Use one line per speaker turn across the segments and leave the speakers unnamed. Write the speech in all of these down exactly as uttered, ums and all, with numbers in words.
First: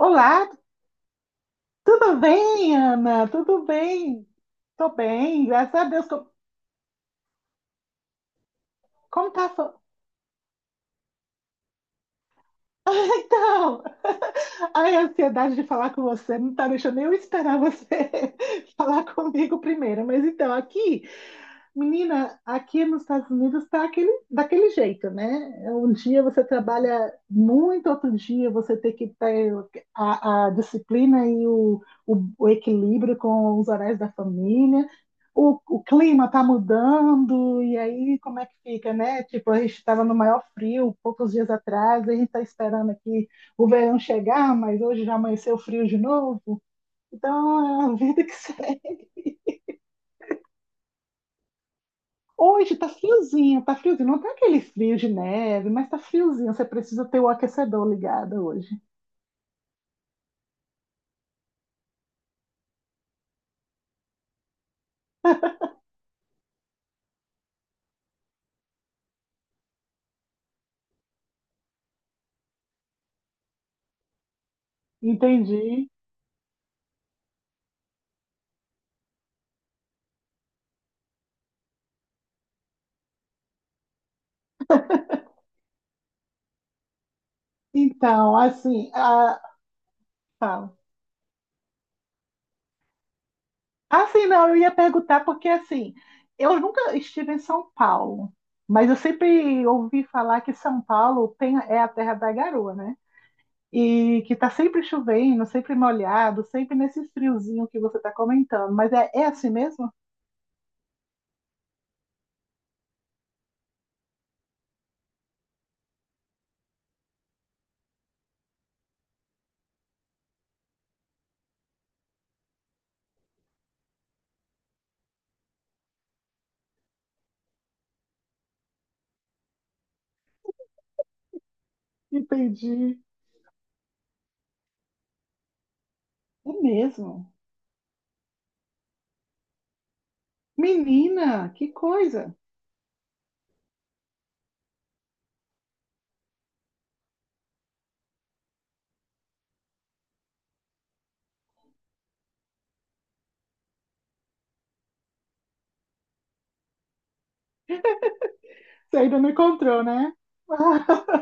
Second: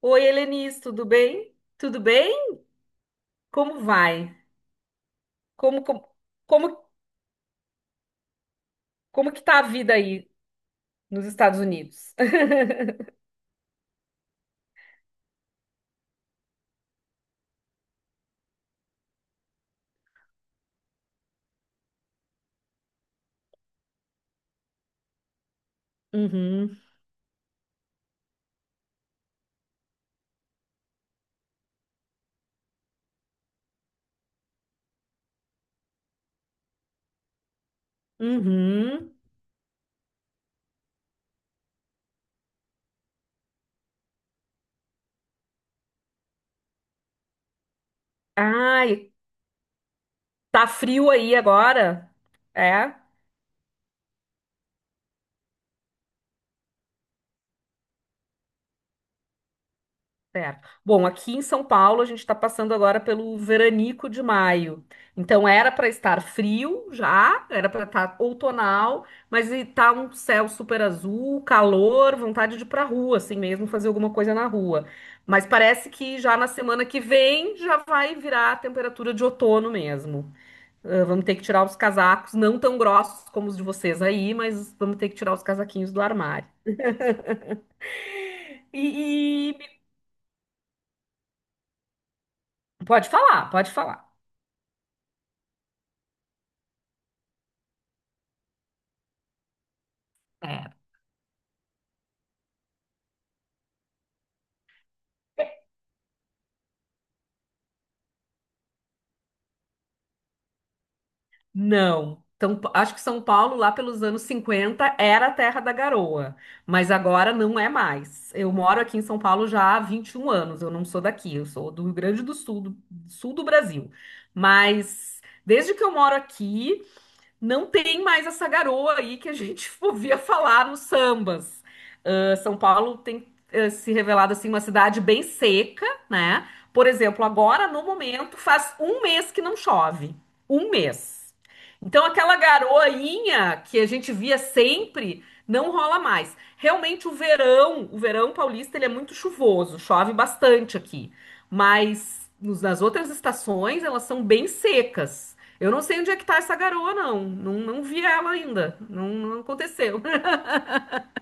Oi, Helenice, tudo bem? Tudo
tudo
bem?
bem, Ana? Tudo
Como vai?
bem? Tô bem, graças
Como,
a Deus.
como,
Co-
como,
Como,
como que
tá? a
tá a
sua-
vida aí nos Estados Unidos?
Ah, então, ai, a ansiedade de falar com você não tá deixando eu esperar você falar comigo primeiro. Mas então, aqui menina, aqui nos Estados Unidos está aquele, daquele jeito, né? Um dia você
Uhum,
trabalha muito, outro dia você tem que ter a, a disciplina e o, o, o equilíbrio com os horários da família. O, o clima está mudando, e aí como é que fica,
uhum.
né? Tipo, a gente estava no maior frio poucos dias atrás, e a gente está esperando aqui o verão chegar, mas hoje já amanheceu frio de novo. Então, é a vida que segue.
Ai, tá frio aí agora?
Hoje tá
É?
friozinho, tá friozinho. Não tá aquele frio de neve, mas tá friozinho. Você precisa ter o aquecedor ligado hoje.
Certo. Bom, aqui em São Paulo a gente está passando agora pelo veranico de maio. Então era para estar frio já, era para estar outonal, mas está um céu super azul, calor, vontade de ir para rua, assim mesmo, fazer alguma coisa na rua. Mas
Entendi.
parece que já na semana que vem já vai virar a temperatura de outono mesmo. Ah, vamos ter que tirar os casacos, não tão grossos como os de vocês aí, mas vamos ter que tirar os casaquinhos do armário.
Então,
E,
assim, ah,
e-
fala.
Pode falar, pode falar.
Assim, não, eu ia perguntar porque, assim, eu nunca estive em São Paulo, mas eu sempre ouvi falar que São Paulo tem, é a terra da garoa, né? E que tá sempre chovendo, sempre molhado, sempre nesse friozinho que você tá comentando. Mas é, é assim mesmo?
Não. Então, acho que São Paulo, lá pelos anos cinquenta era a terra da garoa, mas agora não é mais. Eu moro aqui em São Paulo já há vinte e um anos, eu não sou daqui, eu sou do Rio Grande do Sul, do sul do Brasil. Mas desde que eu moro aqui, não tem mais essa garoa aí que a gente ouvia falar nos sambas. Ah, São Paulo
Entendi.
tem ah, se revelado assim uma cidade bem seca, né?
É
Por exemplo,
mesmo.
agora no momento faz um mês que não chove, um mês.
Menina, que
Então
coisa!
aquela garoinha que a gente via sempre não rola mais. Realmente o verão, o verão paulista ele é muito chuvoso, chove bastante aqui, mas nos- nas outras estações elas são bem secas. Eu não sei onde é que tá essa garoa, não. Não, não vi ela ainda.
Você
Não,
ainda não
não
encontrou,
aconteceu.
né?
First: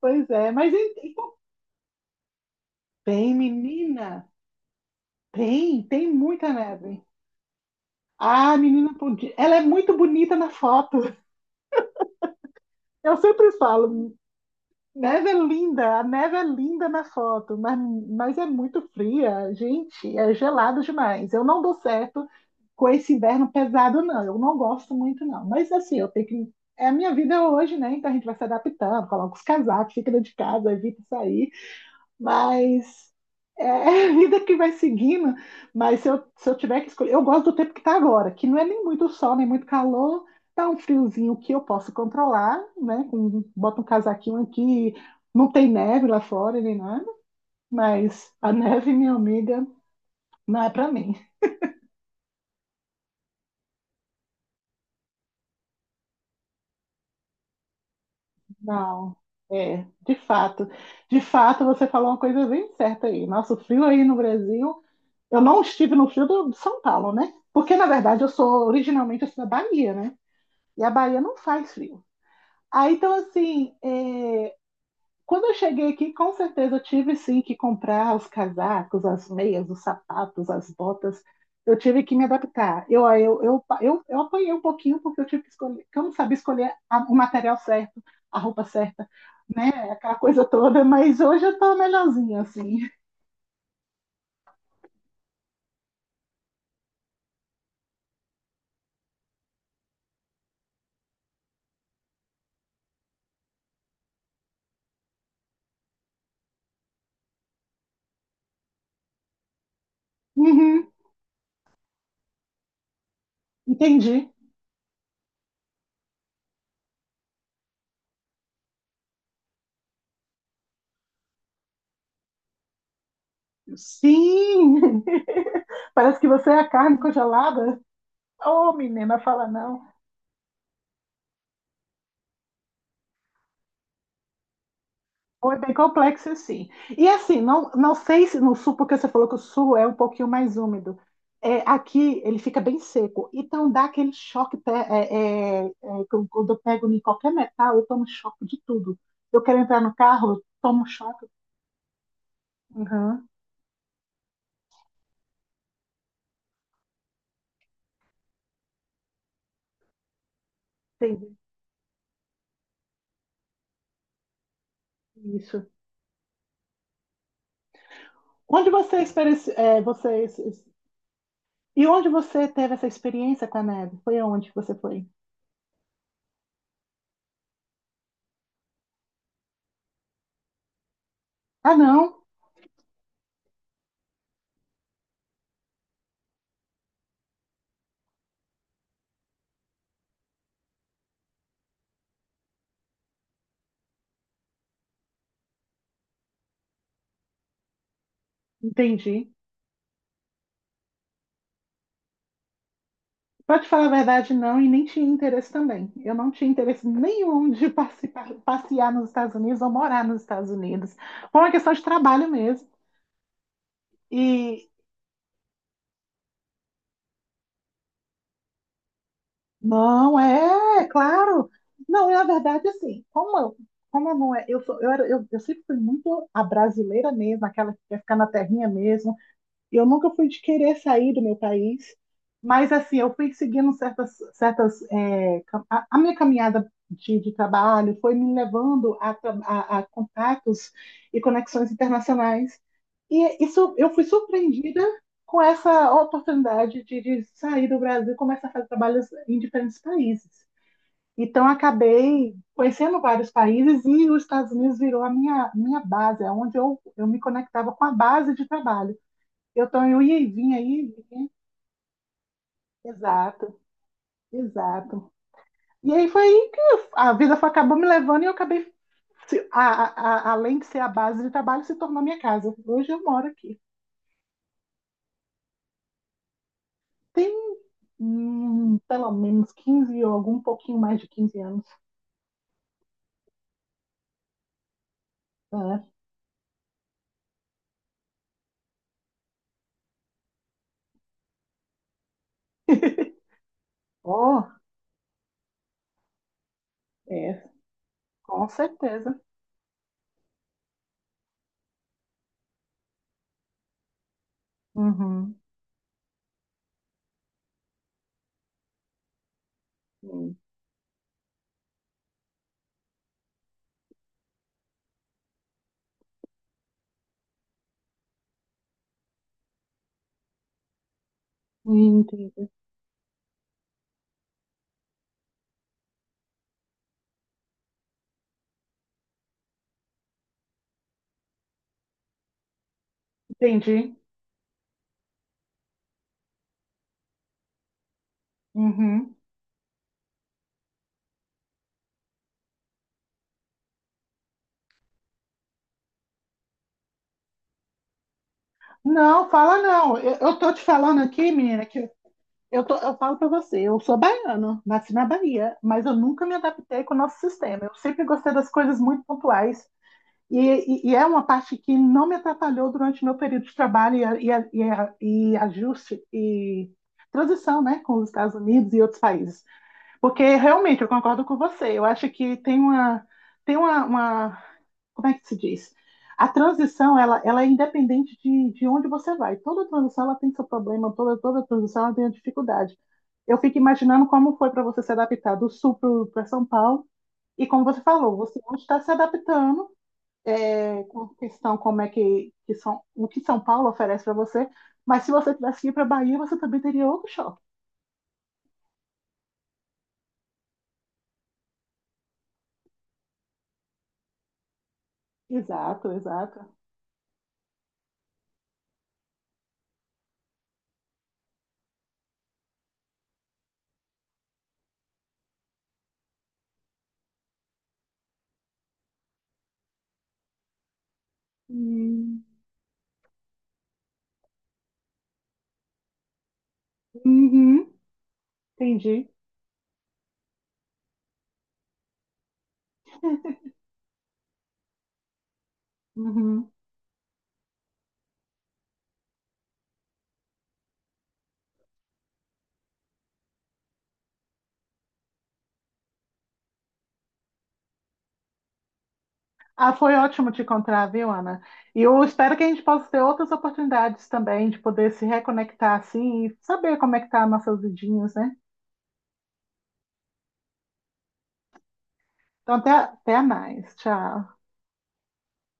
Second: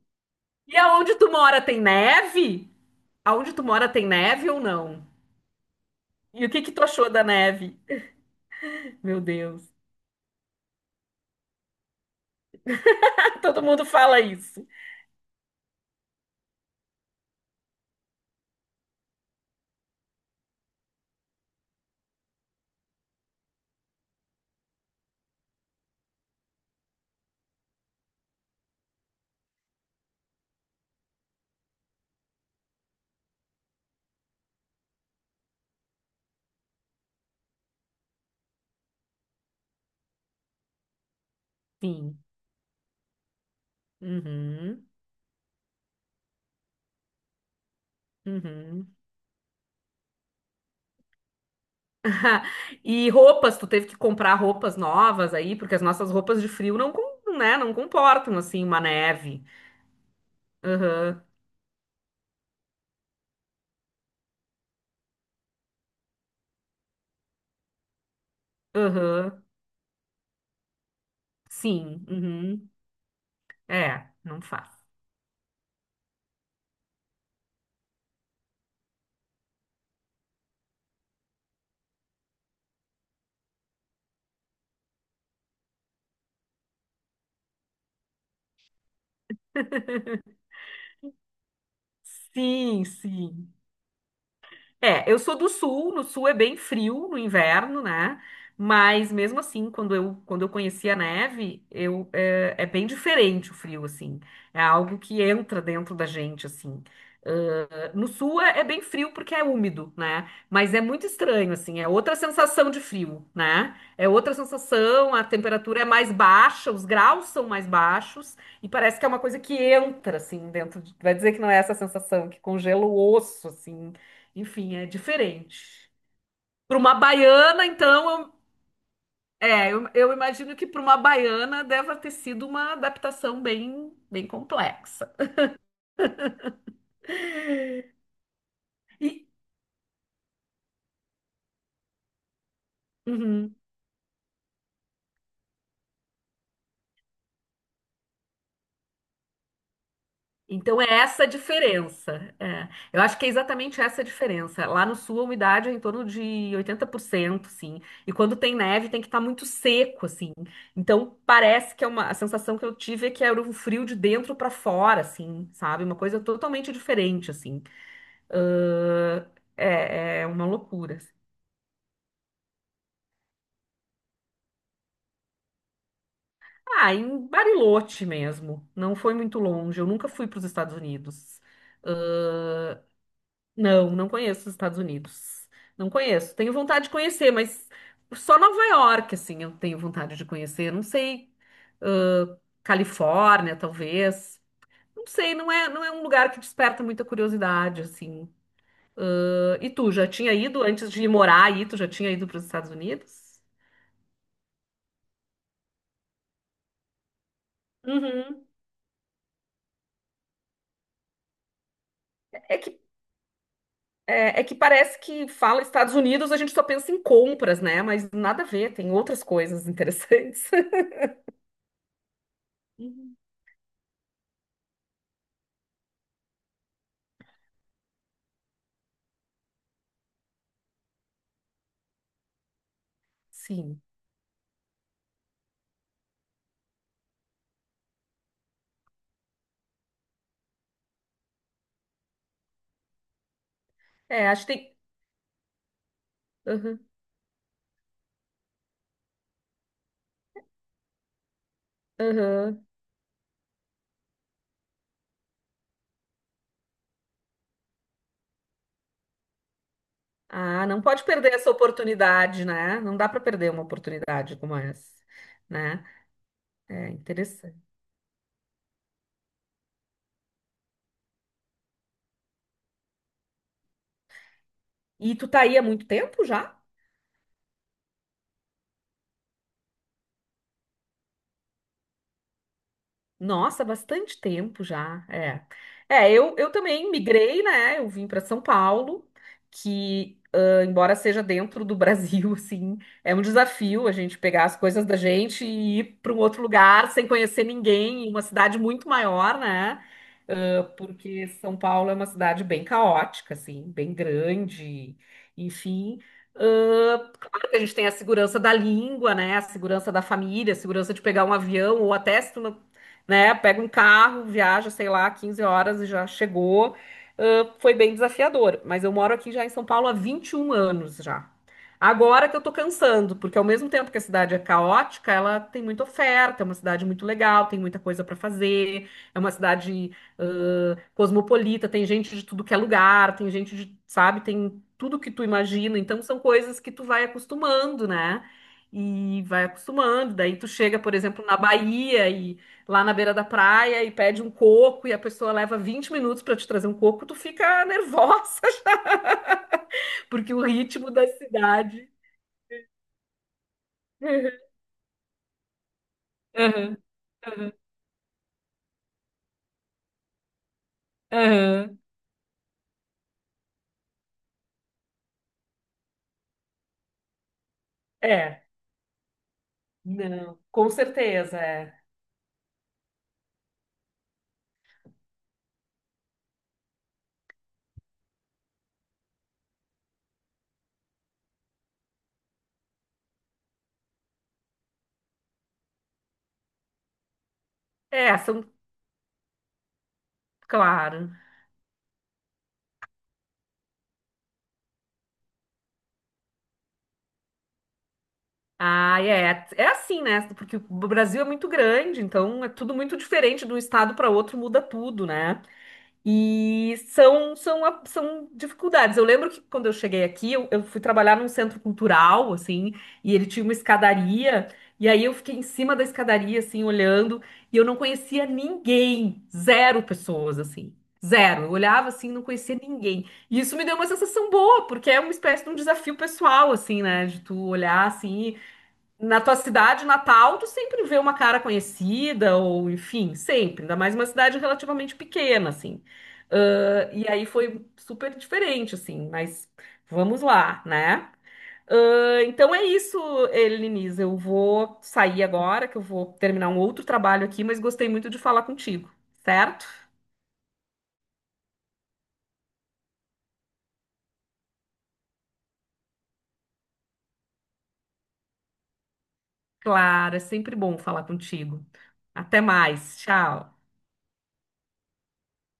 Pois é, mas e-
E
e-
aonde
tá
tu mora tem neve?
bem,
Aonde tu mora tem
menina,
neve ou não?
tem, tem
E
muita
o que que tu
neve.
achou da neve?
Ah, menina,
Meu
podia- ela é
Deus.
muito bonita na foto. Eu sempre
Todo mundo
falo,
fala isso.
neve é linda, a neve é linda na foto, mas, mas é muito fria, gente, é gelado demais. Eu não dou certo com esse inverno pesado, não. Eu não gosto muito, não. Mas assim, eu tenho que. É a minha vida hoje, né? Então a gente vai se adaptando, coloca os casacos, fica dentro de casa, evita sair. Mas é a vida que vai seguindo. Mas se eu, se eu tiver que escolher, eu gosto do tempo que está agora, que não é nem muito sol, nem muito calor, tá um friozinho que eu posso
Sim.
controlar, né? Com, bota um casaquinho
Uhum.
aqui, não tem neve lá fora nem nada, mas a neve,
Uhum.
minha amiga, não é para mim.
E roupas, tu teve que comprar roupas novas aí, porque as nossas roupas de frio não, com- né, não comportam assim uma
Não.
neve.
É, de fato. De
Aham.
fato, você falou uma coisa bem certa aí. Nosso frio aí no Brasil, eu não estive no frio do- de São Paulo, né? Porque, na verdade, eu sou originalmente assim,
Aham.
da Bahia, né? E a Bahia não faz frio.
Sim. Uhum.
Aí, então, assim,
É, não
é,
faz.
quando eu cheguei aqui, com certeza eu tive sim que comprar os casacos, as meias, os sapatos, as botas. Eu tive que me adaptar. Eu, eu, eu, eu, eu apanhei um pouquinho porque eu tive que escolher, que eu não sabia escolher a, o material certo, a roupa certa, né? Aquela coisa toda, mas hoje eu tô melhorzinha, assim.
Sim, sim. É, eu sou do sul, no sul é bem frio no inverno, né? Mas mesmo assim, quando eu, quando eu conheci a neve, eu, é, é bem diferente o frio, assim. É algo que entra dentro da gente, assim. No sul é, é bem frio porque é úmido, né? Mas é
Uhum,
muito estranho, assim, é outra sensação de frio, né? É
entendi.
outra sensação, a temperatura é mais baixa, os graus são mais baixos, e parece que é uma coisa que entra, assim, dentro de... Vai dizer que não é essa sensação, que congela o osso, assim. Enfim, é
Sim!
diferente.
Parece que você é a
Para uma
carne
baiana,
congelada.
então,
Ô, oh, menina, fala
eu, é,
não.
eu, eu imagino que para uma baiana deve ter sido uma adaptação bem, bem complexa.
Foi bem complexo, sim. E assim, não, não sei se no sul, porque você
E...
falou que o sul é um pouquinho mais úmido. É, aqui ele fica bem seco,
Uhum.
então dá aquele choque. te- é, é, é, quando quando eu pego em qualquer metal, eu tomo choque de tudo. Eu quero entrar no carro, eu
Então
tomo
é essa
choque.
a diferença. É. Eu acho que
Uhum,
é exatamente essa a diferença. Lá no sul a umidade é em torno de oitenta por cento, sim. E quando tem neve tem que estar muito seco, assim. Então
entendi
parece que é uma a sensação que eu tive é que era um frio de dentro para fora, assim,
isso.
sabe? Uma coisa totalmente diferente, assim.
Onde você,
Ahn,
experienci- é,
é,
você
é uma loucura. Assim.
e onde você teve essa experiência com a neve? Foi aonde que você foi?
Ah, em Bariloche mesmo. Não foi muito longe. Eu nunca fui para os Estados Unidos.
Ah, não,
Ahn, Não, não conheço os Estados Unidos. Não conheço. Tenho vontade de conhecer, mas só Nova York, assim, eu tenho vontade de conhecer. Não sei, ãh, Califórnia, talvez. Não sei, não é, não é um lugar que desperta muita curiosidade, assim.
entendi.
Ãh, e tu, já tinha ido antes de morar aí? Tu já tinha ido para os Estados Unidos?
Pra te falar a verdade, não, e nem tinha interesse também. Eu não tinha interesse nenhum de participar-
Uhum.
passear nos Estados Unidos ou morar nos Estados Unidos. Foi uma questão de trabalho
É
mesmo.
que, é, é que
E
parece que fala Estados Unidos, a gente só pensa em compras, né? Mas nada a ver, tem outras coisas
não
interessantes.
é, claro. Não, e na verdade, assim,
Uhum.
como eu, como eu não é, eu sou, eu era, eu, eu sempre fui muito a brasileira mesmo, aquela que quer ficar na terrinha mesmo. E eu nunca fui de querer sair do meu país, mas assim, eu fui seguindo
Sim.
certas, certas é, cam- a, a minha caminhada de, de trabalho foi me levando a, tra- a, a contatos e conexões internacionais. E isso, eu fui
É, acho que
surpreendida com essa
tem.
oportunidade de, de sair do Brasil e começar a fazer trabalhos em diferentes países. Então, acabei
Aham.
conhecendo vários países e os Estados Unidos virou a minha, minha base, é onde eu, eu me conectava com a base de trabalho. Eu tô eu ia e vinha
Ah, não
aí.
pode perder essa oportunidade, né? Não dá para perder
Exato,
uma oportunidade como essa,
exato.
né?
E aí foi aí que
É
a vida foi,
interessante.
acabou me levando e eu acabei, se- a- a- a- além de ser a base de trabalho, se tornou minha casa. Hoje eu moro aqui.
E tu tá aí há muito tempo já?
Tem, hum, pelo menos quinze ou algum pouquinho mais de quinze anos.
Nossa, bastante tempo já, é.
Né?
É, eu, eu também migrei, né? Eu vim para São Paulo, que, ah, embora seja dentro do Brasil, assim, é um desafio a gente pegar
Oh,
as coisas da gente e ir para um outro lugar sem conhecer
é,
ninguém, em uma
com
cidade muito
certeza.
maior, né? Ah, porque São Paulo é uma cidade bem caótica, assim, bem grande,
Uhum.
enfim. Ah, claro que a gente tem a segurança da língua, né? A segurança da
Sim.
família, a segurança de pegar um avião, ou até se tu não né? Pega um carro, viaja, sei lá, quinze horas e já chegou. Ah, foi bem desafiador, mas eu moro aqui já em São Paulo há vinte e um anos já. Agora que eu
Entendi.
tô cansando, porque ao mesmo tempo que a cidade é caótica, ela tem muita oferta, é uma cidade muito legal, tem muita coisa para fazer, é uma cidade ah, cosmopolita, tem gente de tudo que é lugar, tem gente de,
Entendi.
sabe, tem tudo que tu imagina, então são coisas que tu vai acostumando, né?
Uhum.
E vai acostumando, daí tu chega, por exemplo, na Bahia lá na beira da praia e pede um coco e a pessoa leva vinte minutos para te trazer um coco, tu fica nervosa,
Não, fala não. Eu,
porque
eu
o
tô te
ritmo
falando
da
aqui, menina, que
cidade.
Eu, tô- eu falo pra você, eu sou baiano, nasci na Bahia, mas eu nunca me
Aham,
adaptei com o nosso
aham,
sistema. Eu sempre gostei das coisas muito pontuais e, e- e é uma parte que
aham.
não me atrapalhou durante meu período de trabalho e, a- e, a- e, a- e ajuste e transição, né, com os Estados
É,
Unidos e outros países. Porque
não, com
realmente eu concordo
certeza,
com você.
é.
Eu acho que tem uma tem uma, uma como é que se diz? A transição, ela, ela é independente de, de onde você vai. Toda transição, ela tem seu problema, toda, toda transição, ela tem a dificuldade. Eu fico imaginando como foi para você se adaptar do Sul para São Paulo, e como você falou,
É,
você
são,
hoje está se adaptando é, com
claro.
a questão como é que, que São, o que São Paulo oferece para você, mas se você tivesse que ir para Bahia, você também teria outro choque.
Ah, é, é assim, né? Porque o Brasil é muito grande, então é tudo muito diferente de um estado para outro, muda tudo, né?
Exato, exato.
E são, são, a- são dificuldades. Eu lembro que quando eu cheguei aqui, eu, eu fui trabalhar num centro cultural, assim, e ele tinha uma escadaria, e aí eu fiquei em cima da escadaria, assim, olhando, e eu não conhecia ninguém, zero pessoas, assim, zero. Eu olhava assim, não
Hum,
conhecia ninguém. E isso me deu uma sensação boa, porque é uma espécie de um desafio pessoal, assim, né, de tu
Uhum,
olhar, assim,
entendi.
na tua cidade natal, tu sempre vê uma cara conhecida, ou enfim, sempre, ainda mais uma cidade relativamente pequena, assim.
Uhum.
Ahn, e aí foi super diferente, assim, mas vamos lá, né? Ahn, então é isso, Eliniz. Eu vou sair agora, que eu vou terminar um outro trabalho aqui, mas gostei muito de falar contigo, certo?
Ah, foi ótimo te encontrar, viu, Ana? E eu espero que a gente possa ter outras oportunidades também de poder se reconectar assim e saber como é que tá nossas vidinhas, né?
Claro, é sempre bom falar contigo. Até
Então, até,
mais,
até
tchau.
mais. Tchau.